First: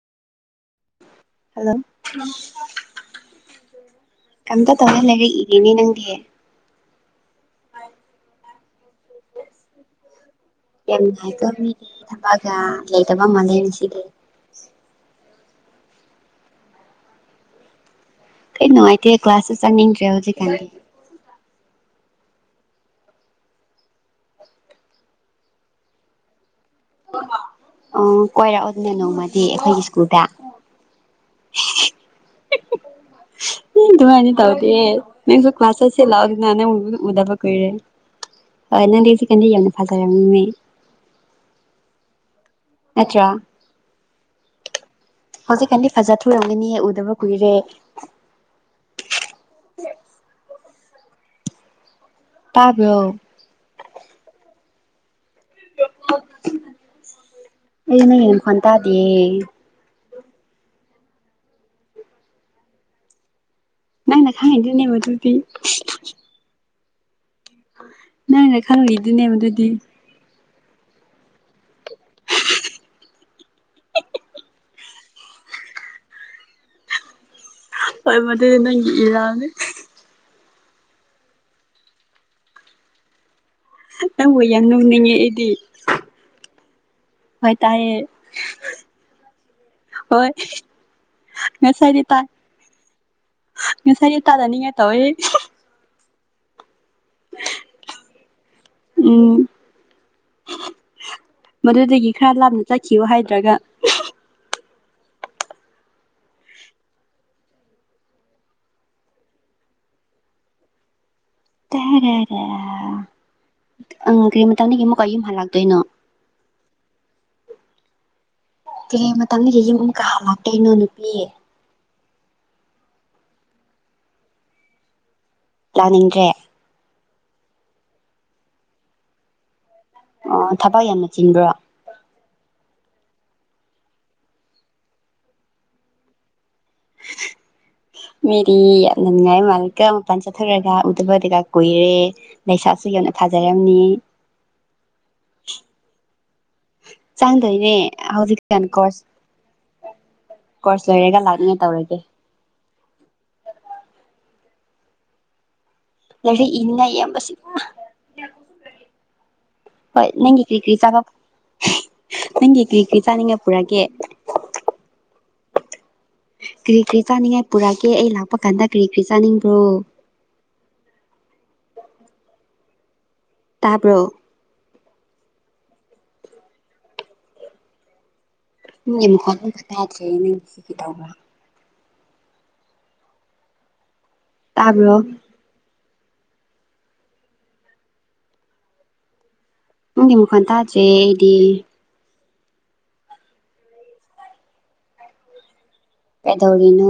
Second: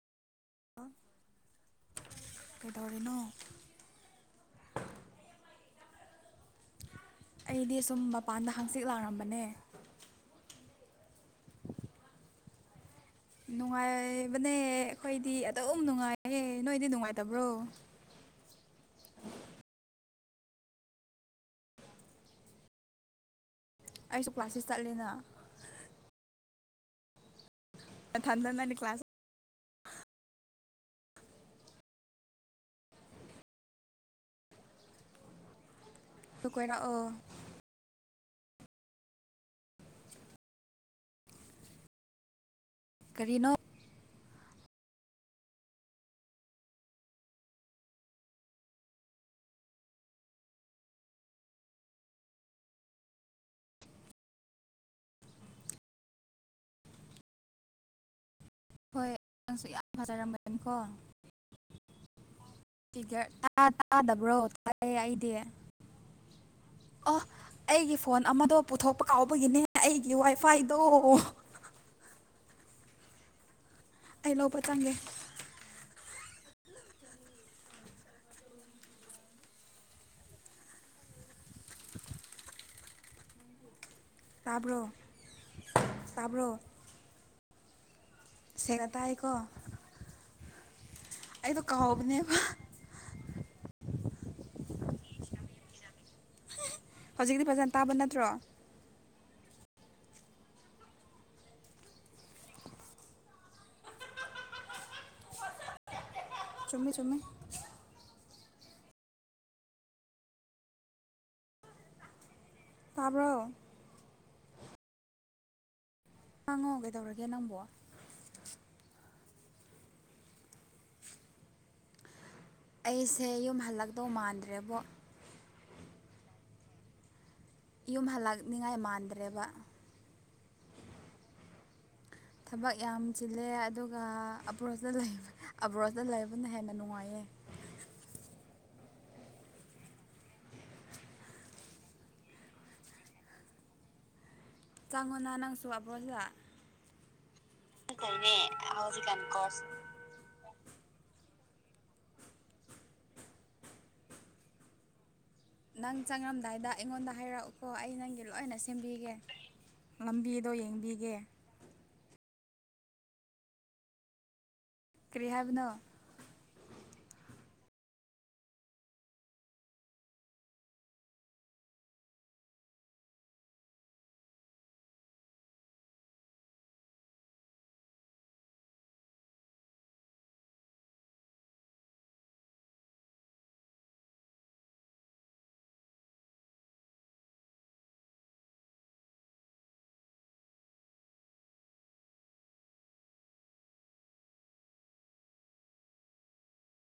hello ꯀꯩꯗꯧꯔꯤꯅꯣ ꯀꯝꯇꯥ ꯇꯃꯦꯂꯔꯤ ꯏꯅꯤ ꯅꯪ ꯗꯤꯌꯦ ꯑꯩꯗꯤ ꯁꯨꯝ ꯃꯄꯥꯟꯗ ꯍꯥꯡꯆꯤꯠ ꯂꯥꯛꯔꯝꯕꯅꯦ ꯌꯥꯝ ꯀ ꯊꯒ ꯅꯨꯡꯉꯥꯏꯕꯅꯦ ꯑꯩꯈꯣꯏꯗꯤ ꯇꯝ ꯅꯨꯡꯉꯥꯏꯍꯦ ꯅꯣꯏꯗꯤ ꯅꯨꯡꯉꯥꯏꯇꯕ꯭ꯔꯣ ꯀꯩ ꯅꯨꯡꯉꯥꯏꯇꯦ ꯀ꯭ꯂꯥꯁꯁꯨ ꯆꯪꯅꯤꯡꯗ꯭ꯔꯦ ꯍꯧꯖꯤꯛꯀꯥꯟꯗꯤ ꯑꯩꯁꯨ ꯀ꯭ꯂꯥꯁꯁꯦ ꯆꯠꯂꯦꯅ ꯑꯣ ꯅꯊꯟꯗ ꯅꯪꯗꯤ ꯀꯣꯏꯔꯛꯑꯣꯗꯅ ꯀ꯭ꯂꯥꯁ ꯅꯣꯡꯃꯗꯤ ꯁꯨꯗ ꯎ ꯊ ꯑꯅꯤ ꯇꯧꯗꯤꯦ ꯅꯦꯛ ꯀ ꯀ꯭ꯂꯥꯁ ꯁꯤ ꯂꯥꯎꯅꯦ ꯀꯣꯏꯔꯛꯑꯣ ꯎꯗꯕ ꯀꯔꯦ ꯍꯣꯏ ꯅꯪꯒꯤ ꯁꯤꯀꯟꯗꯤ ꯌꯥꯝꯅ ꯐꯖꯔꯝꯃꯦꯅꯦ ꯅꯥꯇ꯭ꯔꯥ ꯀꯔꯤꯅꯣ ꯍꯧꯖꯤꯛꯀꯥꯟꯗꯤ ꯐꯖꯥ ꯊꯣꯛꯑꯝꯃꯤꯅꯦ ꯎꯗꯕ ꯀꯨꯏꯔꯦ ꯇꯥꯕꯔꯣ ꯑꯩꯅꯦ ꯐꯟ ꯇꯥꯗꯦ ꯖꯔꯥ ꯃꯇꯝ ꯀꯣ [unintelligible] ꯅꯪꯅ ꯈꯪꯩꯉꯤꯗꯨꯅꯦ ꯃꯗꯨꯗꯤ ꯑꯣ ꯑꯩꯒꯤ ꯐꯣꯟ ꯑꯃꯗꯣ ꯅꯪꯅ ꯄꯨꯊꯣꯛꯄ ꯈꯪꯉꯤꯗꯨꯅꯦ ꯀꯥꯎꯕꯒꯤꯅꯦ ꯃꯗꯨꯗꯤ ꯑꯩꯒꯤ ꯋꯥꯏ ꯐꯥꯏꯗꯣ [inaudible] ꯑꯩ ꯂꯣꯕ ꯆꯪꯒꯦ ꯍꯣꯏ ꯃꯗꯨ ꯅꯪꯒꯤ ꯏꯔꯥꯜꯅꯦ ꯅꯪꯕꯨ ꯌꯥꯝ ꯇꯥꯕ꯭ꯔꯣ ꯅꯣꯛꯅꯤꯡꯉꯦ ꯑꯩꯗꯤ ꯍꯣꯏ ꯇꯥꯏꯌꯦ ꯁꯦꯡꯅꯇꯥꯏꯀꯣ ꯍꯣꯏ [unintelligible] ꯉꯁꯥꯏꯗꯤ ꯇꯥꯏ ꯉꯁꯥꯏꯗꯤ ꯇꯥꯗꯅꯤꯡꯉꯦ ꯇꯋ [unintelligible] ꯍꯧꯖꯤꯛꯇꯤ ꯐꯖꯅ ꯇꯥꯕ ꯅꯠꯇ꯭ꯔꯣ ꯎꯝ ꯃꯗꯨꯗꯒꯤ ꯈꯔ ꯂꯥꯞꯅ ꯆꯠꯈꯤꯌꯣ ꯍꯥꯏꯗ꯭ꯔꯒ ꯆꯨꯝꯃꯦ-ꯆꯨꯝꯃꯦ ꯇꯦꯔꯦ-ꯔꯦ ꯇꯥꯕ꯭ꯔꯣ ꯎꯝ ꯀꯔꯤ ꯃꯇꯝꯗꯒꯤ ꯑꯃꯨꯛꯀ ꯌꯨꯝ ꯍꯥꯜꯂꯥꯛꯇꯣꯏꯅꯣ ꯍꯥꯡꯉꯣ ꯀꯩꯗꯧꯔꯒꯦ ꯅꯪꯕꯣ ꯀꯦ-ꯀꯦ ꯃꯇꯝꯗꯗꯤ ꯌꯨꯝ ꯀꯥ ꯂꯥꯛꯇꯣꯏꯅꯣ ꯅꯨꯄꯤ ꯑꯩꯁꯦ ꯌꯨꯝ ꯍꯜꯂꯛꯇꯣ ꯃꯥꯟꯗ꯭ꯔꯦꯕꯣ ꯂꯥꯅꯤꯡꯗ꯭ꯔꯦ ꯌꯨꯝ ꯍꯥꯜꯂꯛꯅꯤꯉꯥꯏ ꯃꯥꯟꯗ꯭ꯔꯦꯕ ꯑꯣ ꯊꯕꯛ ꯌꯥꯝꯅ ꯆꯤꯟꯕ꯭ꯔꯣ ꯊꯕꯛ ꯌꯥꯝ ꯆꯤꯜꯂꯦ ꯑꯗꯨꯒ ꯑꯕ꯭ꯔꯣꯠꯇ ꯂꯩ ꯑꯕ꯭ꯔꯣꯠꯇ ꯂꯩꯕ ꯍꯦꯟꯅ ꯅꯨꯡꯉꯥꯏꯌꯦ ꯅꯝꯅꯤꯡꯉꯥꯏ ꯃꯥꯂꯤꯀꯣ ꯃꯄꯥꯟ ꯆꯠꯈ꯭ꯔꯥꯒ ꯎꯗꯕ ꯀꯩꯀꯥ ꯀꯨꯏꯔꯦ ꯂꯩꯁꯥꯁꯨ ꯌꯧꯅ ꯐꯥꯖꯔꯝꯃꯦ ꯆꯪꯉꯣꯅ ꯅꯪꯁꯨ ꯑꯕ꯭ꯔꯣꯠꯇ ꯆꯪꯗꯣꯏꯅꯦ ꯍꯧꯖꯤꯛ ꯇꯦꯟ ꯍꯧꯖꯤꯛꯀꯥꯟ ꯀꯣꯔꯁ ꯀꯣꯔꯁ-ꯀꯣꯔꯁ ꯂꯣꯏꯔꯒ ꯂꯥꯛꯅꯤ ꯇꯧꯔꯒꯦ ꯅꯪ ꯂꯥꯏꯔꯤꯛ ꯆꯪꯉꯝꯗꯥꯏꯗ ꯏꯅꯤꯡꯉꯥꯏ ꯑꯩꯉꯣꯟꯗ ꯌꯥꯝꯕꯁꯤ ꯍꯥꯏꯔꯛꯎꯀꯣ ꯑꯩ ꯅꯪꯒꯤ ꯂꯣꯏꯅ ꯁꯦꯝꯕꯤꯒꯦ ꯍꯣꯏ ꯅꯪꯒꯤ ꯉꯝꯕꯤꯗꯣ ꯀ꯭ꯔꯤ ꯌꯦꯡꯕꯤꯒꯦ ꯀ꯭ꯔꯤ-ꯀ꯭ꯔꯤ ꯆꯥꯅꯤꯡꯉꯦ ꯄꯨꯔꯛꯒꯦ ꯀꯅꯥꯗꯅꯣ ꯀꯔꯤ ꯀꯔꯤ ꯆꯥꯅꯤꯡꯉꯥꯏ ꯄꯨꯔꯛꯑꯒꯦ ꯑꯩ ꯂꯥꯛꯄ ꯀꯥꯟꯗ ꯀꯔꯤ ꯀꯔꯤ ꯆꯥꯅꯤꯡꯕ꯭ꯔꯣ ꯇꯥꯕ꯭ꯔꯣ ꯒꯤ ꯑꯃꯨꯀ ꯑꯗꯨ ꯈ ꯇꯗ꯭꯭ꯔꯦ ꯅꯪ ꯀꯩꯗꯧꯕ ꯇꯥꯕꯣ ꯅꯒꯤ ꯅꯈꯣꯟ ꯇꯥꯗ꯭ꯔ‌ꯦ ꯑꯩꯗꯤ ꯄꯗꯧꯔꯤꯅ‌ꯣ